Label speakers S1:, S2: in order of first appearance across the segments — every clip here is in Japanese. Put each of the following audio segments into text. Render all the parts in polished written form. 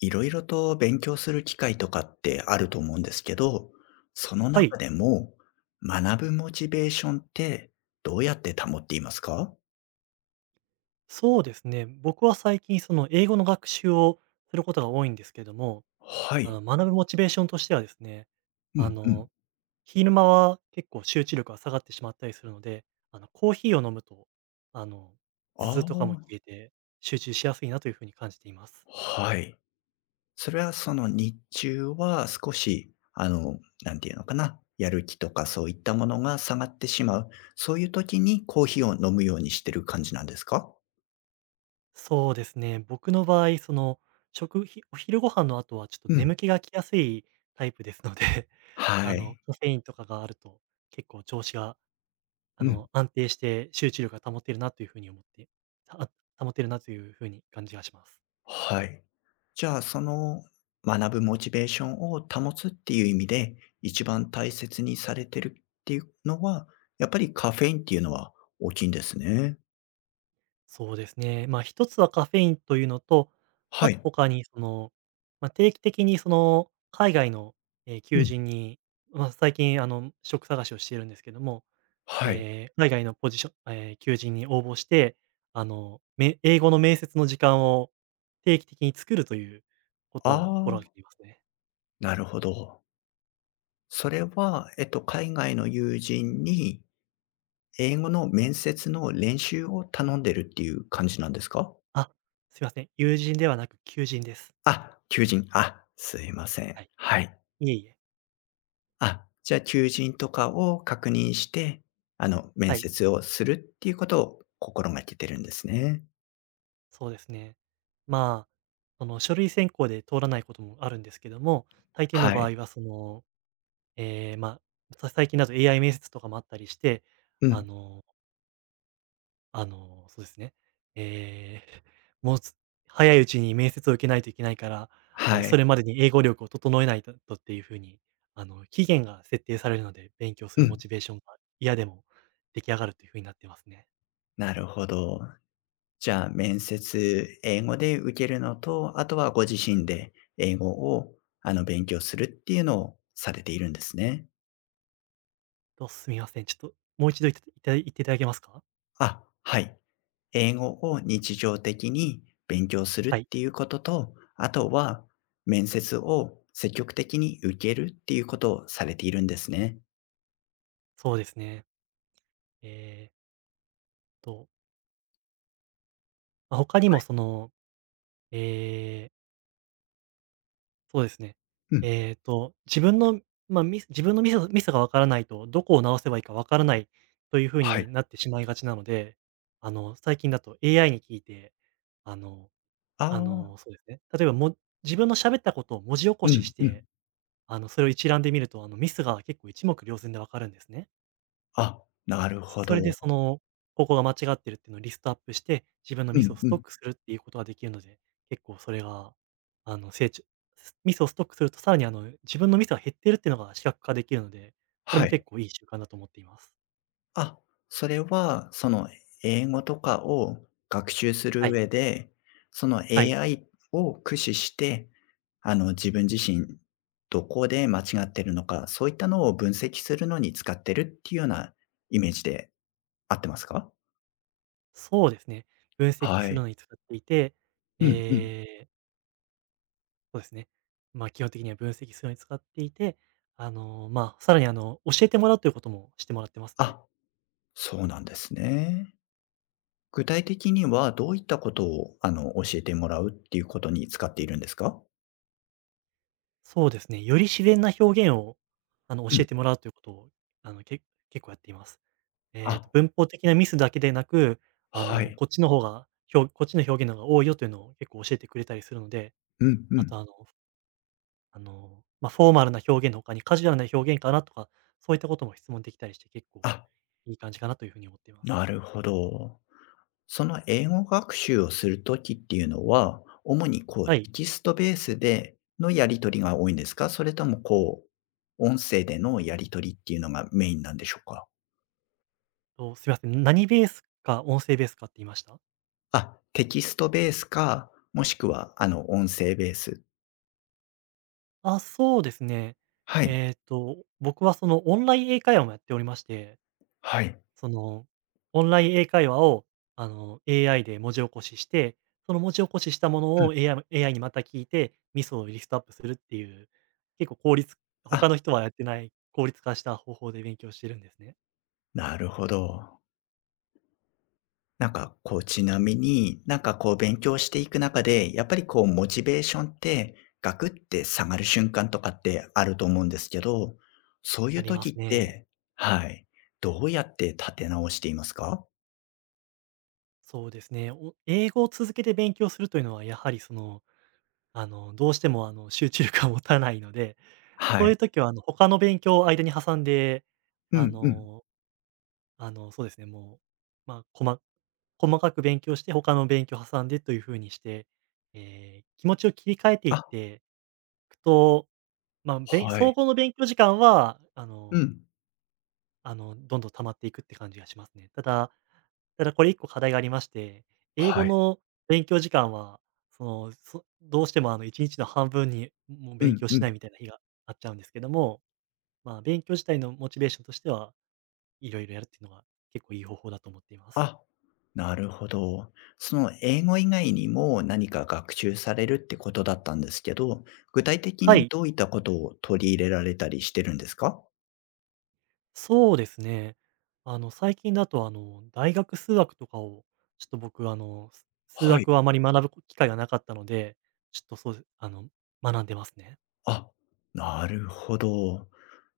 S1: いろいろと勉強する機会とかってあると思うんですけど、その
S2: は
S1: 中
S2: い、
S1: でも学ぶモチベーションってどうやって保っていますか？
S2: そうですね。僕は最近、その英語の学習をすることが多いんですけども、
S1: はい。
S2: 学ぶモチベーションとしてはですね、
S1: う
S2: あ
S1: んうん。
S2: の、昼間は結構集中力が下がってしまったりするので、コーヒーを飲むと、あの、頭痛
S1: ああ、
S2: とかも消えて集中しやすいなというふうに感じています。
S1: はい。それはその日中は少しなんていうのかな、やる気とかそういったものが下がってしまう、そういう時にコーヒーを飲むようにしてる感じなんですか？
S2: そうですね。僕の場合、お昼ご飯の後はちょっと
S1: うん。
S2: 眠気がきやすいタイプですので、
S1: はい。
S2: カフェインとかがあると結構調子が
S1: うん。
S2: 安定して集中力が保てるなというふうに思って、た保てるなというふうに感じがします。
S1: はい。じゃあ、その学ぶモチベーションを保つっていう意味で、一番大切にされてるっていうのは、やっぱりカフェインっていうのは大きいんですね。
S2: そうですね。まあ、一つはカフェインというのと、
S1: は
S2: あと
S1: い。
S2: 他にその、まあ、定期的にその、海外の、え、
S1: う
S2: 求
S1: ん。
S2: 人に、まあ、最近職探しをしているんですけども、
S1: はい。
S2: えー海外のポジションえー求人に応募して、英語の面接の時間を定期的に作るというこ
S1: あ
S2: とを心がけ
S1: あ、
S2: ていますね。
S1: なるほど。それは、海外の友人に英語の面接の練習を頼んでるっていう感じなんですか？
S2: あ、すいません、友人ではなく求人です。
S1: あ、求人。あ、すいません。
S2: はい。
S1: はい。
S2: いえいえ、
S1: あ、じゃあ求人とかを確認して、面
S2: はい、
S1: 接をするっていうことを心がけてるんですね。
S2: そうですね。まあ、その書類選考で通らないこともあるんですけども、大抵の
S1: は
S2: 場
S1: い。
S2: 合はその、えーま最近だと AI 面接とかもあったりして、
S1: う
S2: あ
S1: ん。
S2: のあの、そうですね、えー もうす 早いうちに面接を受けないといけないから、あ
S1: は
S2: の、
S1: い。
S2: それまでに英語力を整えないととっていうふうに、あの、期限が設定されるので、勉強す
S1: う
S2: るモ
S1: ん。
S2: チベーションが嫌でも出来上がるというふうになってますね。
S1: なるほど。じゃあ面接、英語で受けるのと、あとはご自身で英語を、勉強するっていうのをされているんですね。
S2: どうすみません、ちょっともう一度いたいた言っていただけますか？
S1: あ、はい。英語を日常的に勉強するっ
S2: はい、
S1: ていうことと、あとは面接を積極的に受けるっていうことをされているんですね。
S2: そうですね。えーっと、まあ、他に
S1: は
S2: もそ
S1: い。
S2: の、えーそうですね。
S1: うん。
S2: えーっと、自分の、まあ、自分のミスがわからないと、どこを直せばいいかわからないというふう
S1: は
S2: に
S1: い。
S2: なってしまいがちなので、あの、最近だと AI に聞いて、あの
S1: あ
S2: あ
S1: あ、
S2: の、そうですね、例えば、自分の喋ったことを文字起こ
S1: う
S2: し
S1: ん
S2: し
S1: うん。
S2: て、あの、それを一覧で見ると、あの、ミスが結構一目瞭然でわかるんですね。
S1: あ、なるほ
S2: そ
S1: ど。
S2: れでその、ここが間違ってるっていうのをリストアップして、自分の
S1: う
S2: ミスを
S1: ん
S2: ス
S1: う
S2: ト
S1: ん。
S2: ックするっていうことができるので、結構それが、あの、成長ミスをストックするとさらにあの、自分のミスが減ってるっていうのが視覚化できるので、これ
S1: は
S2: も
S1: い。
S2: 結構いい習慣だと思っています。
S1: あ、それは、英語とかを学習する
S2: はい。
S1: 上で、その
S2: はい。
S1: AI を駆使して、自分自身どこで間違ってるのか、そういったのを分析するのに使ってるっていうようなイメージで合ってますか？
S2: そうですね。分析
S1: は
S2: する
S1: い。
S2: のに使っていて、
S1: うんうん。
S2: えーそうですね。まあ、基本的には分析するのに使っていて、あの、まあ、さらにあの、教えてもらうということもしてもらってますね。
S1: あ、そうなんですね。具体的にはどういったことを、教えてもらうっていうことに使っているんですか？
S2: そうですね。より自然な表現を、あの、
S1: う
S2: 教
S1: ん。
S2: えてもらうということを、あの、け結構やっています。えー
S1: あ、
S2: と、文法的なミスだけでなく、あ
S1: は
S2: の、
S1: い。
S2: こっちの表現の方が多いよというのを結構教えてくれたりするので、
S1: うんう
S2: あと、
S1: ん。
S2: あの、まあ、フォーマルな表現の他にカジュアルな表現かなとか、そういったことも質問できたりして結構
S1: あ、
S2: いい感じかなというふうに思っています。
S1: なるほど。その英語学習をするときっていうのは、主にこう
S2: はい。
S1: テキストベースでのやり取りが多いんですか？それともこう、音声でのやり取りっていうのがメインなんでしょうか？
S2: と、すみません、何ベースか音声ベースかって言いました？
S1: あ、テキストベースか、もしくはあの音声ベース。
S2: あ、そうですね。
S1: はい、
S2: えっと、僕はそのオンライン英会話もやっておりまして、
S1: はい。
S2: その、オンライン英会話を、あの、AI で文字起こしして、その文字起こししたも
S1: う
S2: の
S1: ん。
S2: を AI にまた聞いて、ミスをリストアップするっていう、結構効率
S1: あ、
S2: 他の人はやってない効率化した方法で勉強してるんですね。
S1: なるほど。なんかこう、ちなみに、なんかこう勉強していく中で、やっぱりこうモチベーションって、ガクって下がる瞬間とかってあると思うんですけど、そうい
S2: あ
S1: う
S2: りま
S1: 時っ
S2: すね。
S1: て、はい、どうやって立て直していますか？
S2: そうですね。英語を続けて勉強するというのは、やはりその、あの、どうしてもあの、集中力が持たないので、
S1: は
S2: そうい
S1: い。
S2: う時はあの、他の勉強を間に挟んで、
S1: う
S2: あ
S1: んうん。
S2: のあの、そうですね、もう、まあ、細細かく勉強して、他の勉強を挟んでという風にして、えー気持ちを切り替えていっ
S1: あ、
S2: ていくと、まあ、
S1: はい。
S2: 総合の勉強時間は、
S1: うん。
S2: あの、どんどん溜まっていくって感じがしますね。ただこれ1個課題がありまして、英語
S1: はい。
S2: の勉強時間は、どうしてもあの1日の半分に、もう
S1: う
S2: 勉
S1: ん
S2: 強
S1: う
S2: しない
S1: ん。
S2: みたいな日があっちゃうんですけども、まあ、勉強自体のモチベーションとしては、いろいろやるっていうのが結構いい方法だと思っています。
S1: あ、なるほど。その英語以外にも何か学習されるってことだったんですけど、具体的
S2: は
S1: に
S2: い。
S1: どういったことを取り入れられたりしてるんですか？
S2: そうですね。あの、最近だと、あの、大学数学とかを、ちょっと僕、数
S1: はい。
S2: 学はあまり学ぶ機会がなかったので、ちょっとそうであの、学んでますね。
S1: あ、なるほど。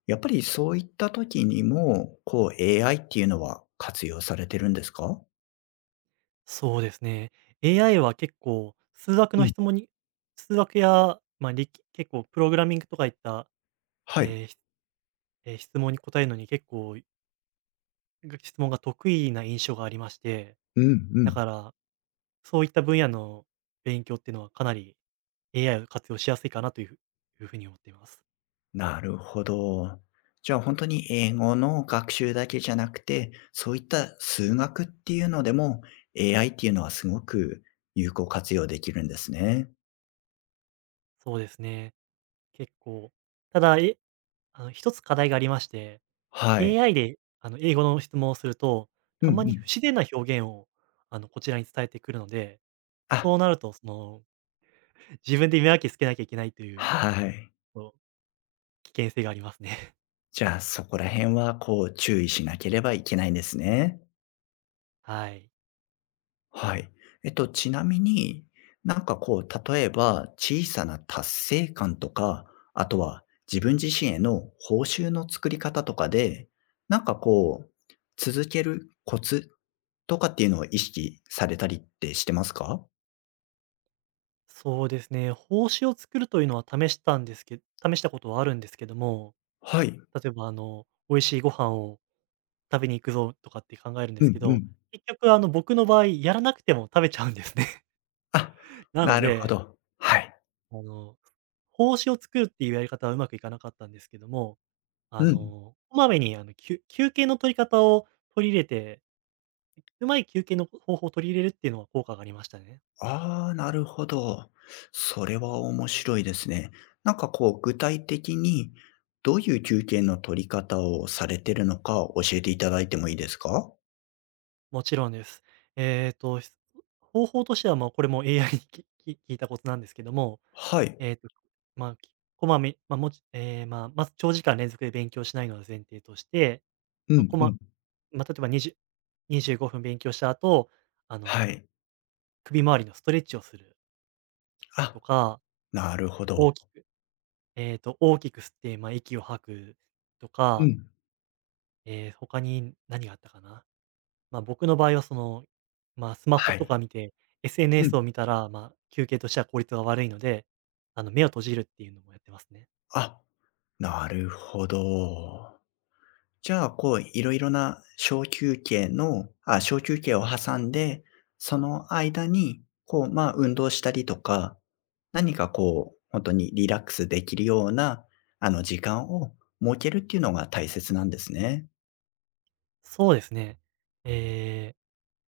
S1: やっぱりそういった時にも、こう AI っていうのは活用されてるんですか？
S2: そうですね。AI は結構、数学
S1: う
S2: の
S1: ん、
S2: 質問に数学や、結構プログラミングとかいった、
S1: はい。
S2: えーひえー質問に答えるのに結構、質問が得意な印象がありまして、
S1: うんう
S2: だ
S1: ん。
S2: から、そういった分野の勉強っていうのはかなり AI を活用しやすいかなといういうふうに思っています。
S1: なるほど。じゃあ本当に英語の学習だけじゃなくて、そういった数学っていうのでも、AI っていうのはすごく有効活用できるんですね。
S2: そうですね。結構。ただ、あの、一つ課題がありまして、
S1: はい。
S2: AI で、あの、英語の質問をすると、
S1: うん
S2: た
S1: う
S2: まに不
S1: ん。
S2: 自然な表現を、あの、こちらに伝えてくるので、
S1: あ、
S2: そうなると、その、自分で見分けつけなきゃいけないという、
S1: はい。
S2: こう、危険性がありますね。
S1: じゃあそこら辺はこう注意しなければいけないんですね。
S2: はい。
S1: はい。ちなみに、なんかこう、例えば小さな達成感とか、あとは自分自身への報酬の作り方とかで、なんかこう、続けるコツとかっていうのを意識されたりってしてますか？
S2: そうですね、奉仕を作るというのは試したんですけど試したことはあるんですけども、
S1: はい。
S2: 例えば、あの、美味しいご飯を食べに行くぞとかって考えるんで
S1: う
S2: すけ
S1: んう
S2: ど、
S1: ん。
S2: 結局、あの、僕の場合、やらなくても食べちゃうんですね。
S1: あ、
S2: なの
S1: なるほ
S2: で
S1: ど。はい。
S2: あの、胞子を作るっていうやり方はうまくいかなかったんですけども、あ
S1: うんうん。
S2: の、こまめに休憩の取り方を取り入れて、うまい休憩の方法を取り入れるっていうのは効果がありましたね。
S1: ああ、なるほど。それは面白いですね。なんかこう、具体的にどういう休憩の取り方をされてるのか教えていただいてもいいですか？
S2: もちろんです。えっと、し方法としては、まあ、これも AI に聞いたことなんですけども、
S1: はい。
S2: えっと、まあ、きこまめまあ、もちえーまあ、まず長時間連続で勉強しないのは前提として、
S1: う
S2: まあ、
S1: ん
S2: こ
S1: う
S2: ま
S1: ん。
S2: まあ、例えば2025分勉強した後、あ
S1: は
S2: の、
S1: い。
S2: 首周りのストレッチをする。
S1: あ、
S2: とか、
S1: なるほど。
S2: 大きく大きく吸って、まあ、息を吐くと
S1: う
S2: か、
S1: ん。
S2: えー他に何があったかな。まあ、僕の場合はその、まあ、スマホ
S1: は
S2: と
S1: い。
S2: か見て、
S1: う
S2: SNS を
S1: ん。
S2: 見たら、まあ、休憩としては効率が悪いので、あの、目を閉じるっていうのもやってますね。
S1: あ、なるほど。じゃあ、こう、いろいろな小休憩を挟んで、その間に、こう、まあ、運動したりとか、何かこう、本当にリラックスできるような、時間を設けるっていうのが大切なんですね。
S2: そうですね。ええ、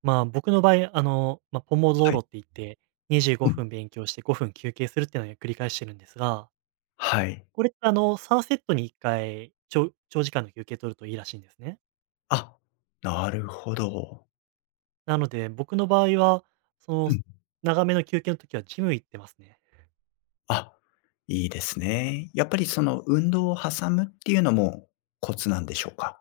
S2: ま、僕の場合、あの、まあ、ポモゾー
S1: は
S2: ロ
S1: い。
S2: って言って、25
S1: うん。
S2: 分勉強して5分休憩するっていうのを繰り返してるんですが、
S1: はい。
S2: これってあの、3セットに1回ちょ長長時間の休憩取るといいらしいんですね。
S1: あ、なるほど。
S2: なので、僕の場合は、そ
S1: う
S2: の、
S1: ん。
S2: 長めの休憩の時はジム行ってますね。
S1: あ、いいですね。やっぱりその運動を挟むっていうのもコツなんでしょうか？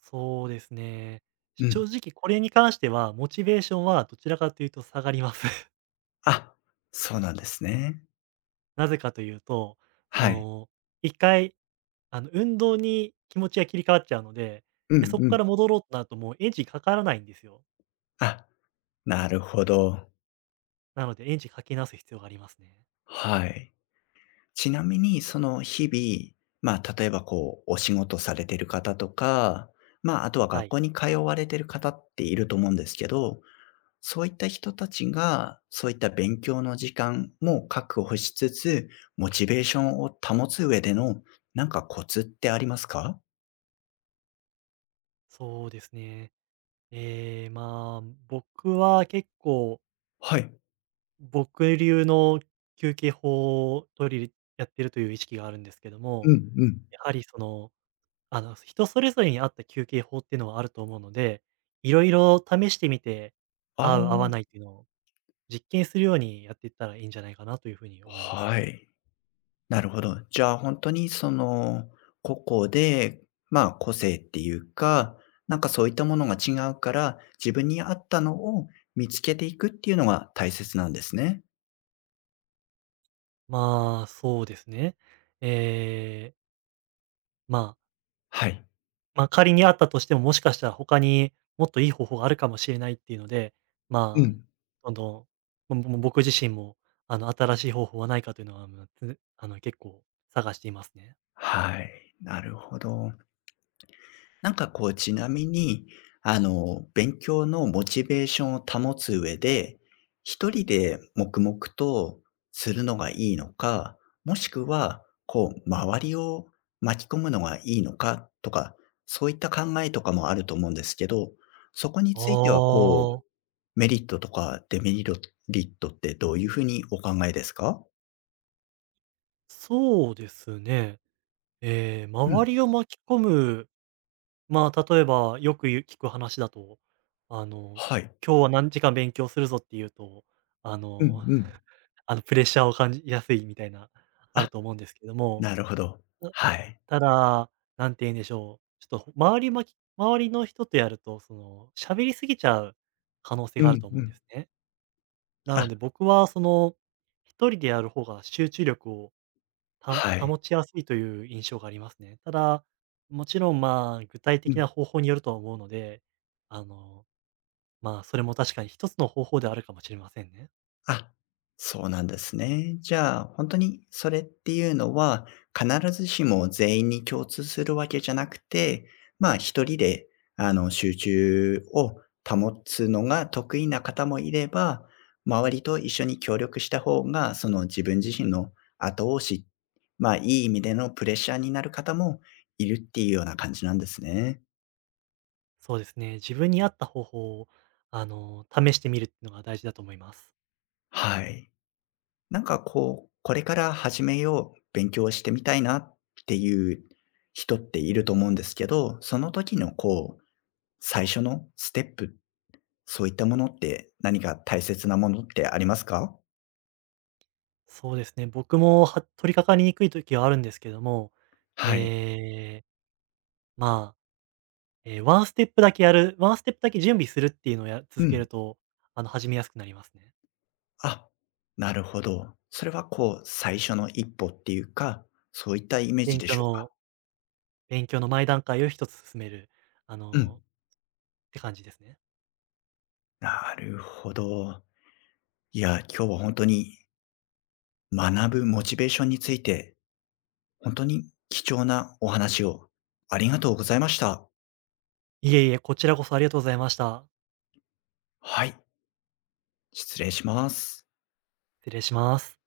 S2: そうですね。
S1: うん。
S2: 正直これに関しては、モチベーションはどちらかというと下がります。
S1: あ、そうなんですね。
S2: なぜかというと、そ
S1: はい。
S2: の、一回、あの、運動に気持ちが切り替わっちゃうので、
S1: う
S2: で、
S1: ん
S2: そこ
S1: う
S2: か
S1: ん。
S2: ら戻ろうとなるともうエンジンかからないんですよ。
S1: あ、なるほど。
S2: なのでエンジンかけ直す必要がありますね。
S1: はい。ちなみに、その日々、まあ、例えばこう、お仕事されてる方とか、まあ、あとは
S2: は
S1: 学
S2: い。
S1: 校に通われてる方っていると思うんですけど、そういった人たちが、そういった勉強の時間も確保しつつ、モチベーションを保つ上での、なんかコツってありますか？
S2: そうですね。ええ、僕は
S1: はい。
S2: 僕流の休憩法を取り入れやってるという意識があるんですけど
S1: う
S2: も、
S1: んうん。
S2: やはりその、あの、人それぞれに合った休憩法っていうのはあると思うので、いろいろ試してみて、
S1: ああ、
S2: 合う合わないっていうのを実験するようにやっていったらいいんじゃないかなというふうに思います。
S1: はい。なるほど。じゃあ、本当に個々で、まあ、個性っていうか、なんかそういったものが違うから、自分に合ったのを見つけていくっていうのが大切なんですね。
S2: まあ、そうですね。ええ、まあ
S1: はい。
S2: まあ、仮にあったとしても、もしかしたら他にもっといい方法があるかもしれないっていうので、
S1: う
S2: まあ、
S1: ん。
S2: どんどん、ぼぼ僕自身も、あの、新しい方法はないかというのは、まあの、つあの、結構探していますね。
S1: はい、なるほど。なんかこう、ちなみに、勉強のモチベーションを保つ上で、一人で黙々とするのがいいのか、もしくは、こう、周りを巻き込むのがいいのかとか、そういった考えとかもあると思うんですけど、そこに
S2: あ
S1: ついてはこう、
S2: あ、
S1: メリットとかデメリットってどういうふうにお考えですか？
S2: そうですね。えー
S1: う
S2: 周
S1: ん。
S2: りを巻き込む、まあ、例えばよく言う聞く話だと、あの、
S1: はい。
S2: 今日は何時間勉強するぞっていうと、あ
S1: うん
S2: の、
S1: うん。
S2: あの、プレッシャーを感じやすいみたいな、ある
S1: あ、
S2: と思うんですけども。
S1: なるほど。はい。
S2: ただ、なんて言うんでしょう、ちょっと周りの人とやると、その、喋りすぎちゃう可能性
S1: う
S2: がある
S1: ん
S2: と思
S1: う
S2: うんで
S1: ん。
S2: すね。なの
S1: あ、
S2: で僕はその、一人でやる方が集中力を
S1: はい。
S2: 保ちやすいという印象がありますね。ただ、もちろん、まあ、具体
S1: う
S2: 的
S1: ん。
S2: な方法によるとは思うので、あの、まあ、それも確かに一つの方法ではあるかもしれませんね。
S1: あ、そうなんですね。じゃあ、本当にそれっていうのは、必ずしも全員に共通するわけじゃなくて、まあ、一人で、集中を保つのが得意な方もいれば、周りと一緒に協力した方が、自分自身の後押し、まあ、いい意味でのプレッシャーになる方もいるっていうような感じなんですね。
S2: そうですね、自分に合った方法を、あの、試してみるっていうのが大事だと思います。
S1: はい。なんかこう、これから始めよう、勉強してみたいなっていう人っていると思うんですけど、その時のこう、最初のステップ、そういったものって何か大切なものってありますか？
S2: そうですね。僕も取り掛かりにくい時はあるんですけども、
S1: はい。
S2: ええ、まあ、えーワンステップだけやる、ワンステップだけ準備するっていうのを
S1: う
S2: 続け
S1: ん。
S2: ると、あの、始めやすくなりますね。
S1: あ、なるほど。それはこう、最初の一歩っていうか、そういったイメージ
S2: 勉
S1: で
S2: 強
S1: しょうか？
S2: の勉強の前段階を一つ進める、あ
S1: うん。
S2: の、って感じですね。
S1: なるほど。いや、今日は本当に学ぶモチベーションについて本当に貴重なお話をありがとうございました。
S2: いえいえ、こちらこそありがとうございました。
S1: はい、失礼します。
S2: 失礼します。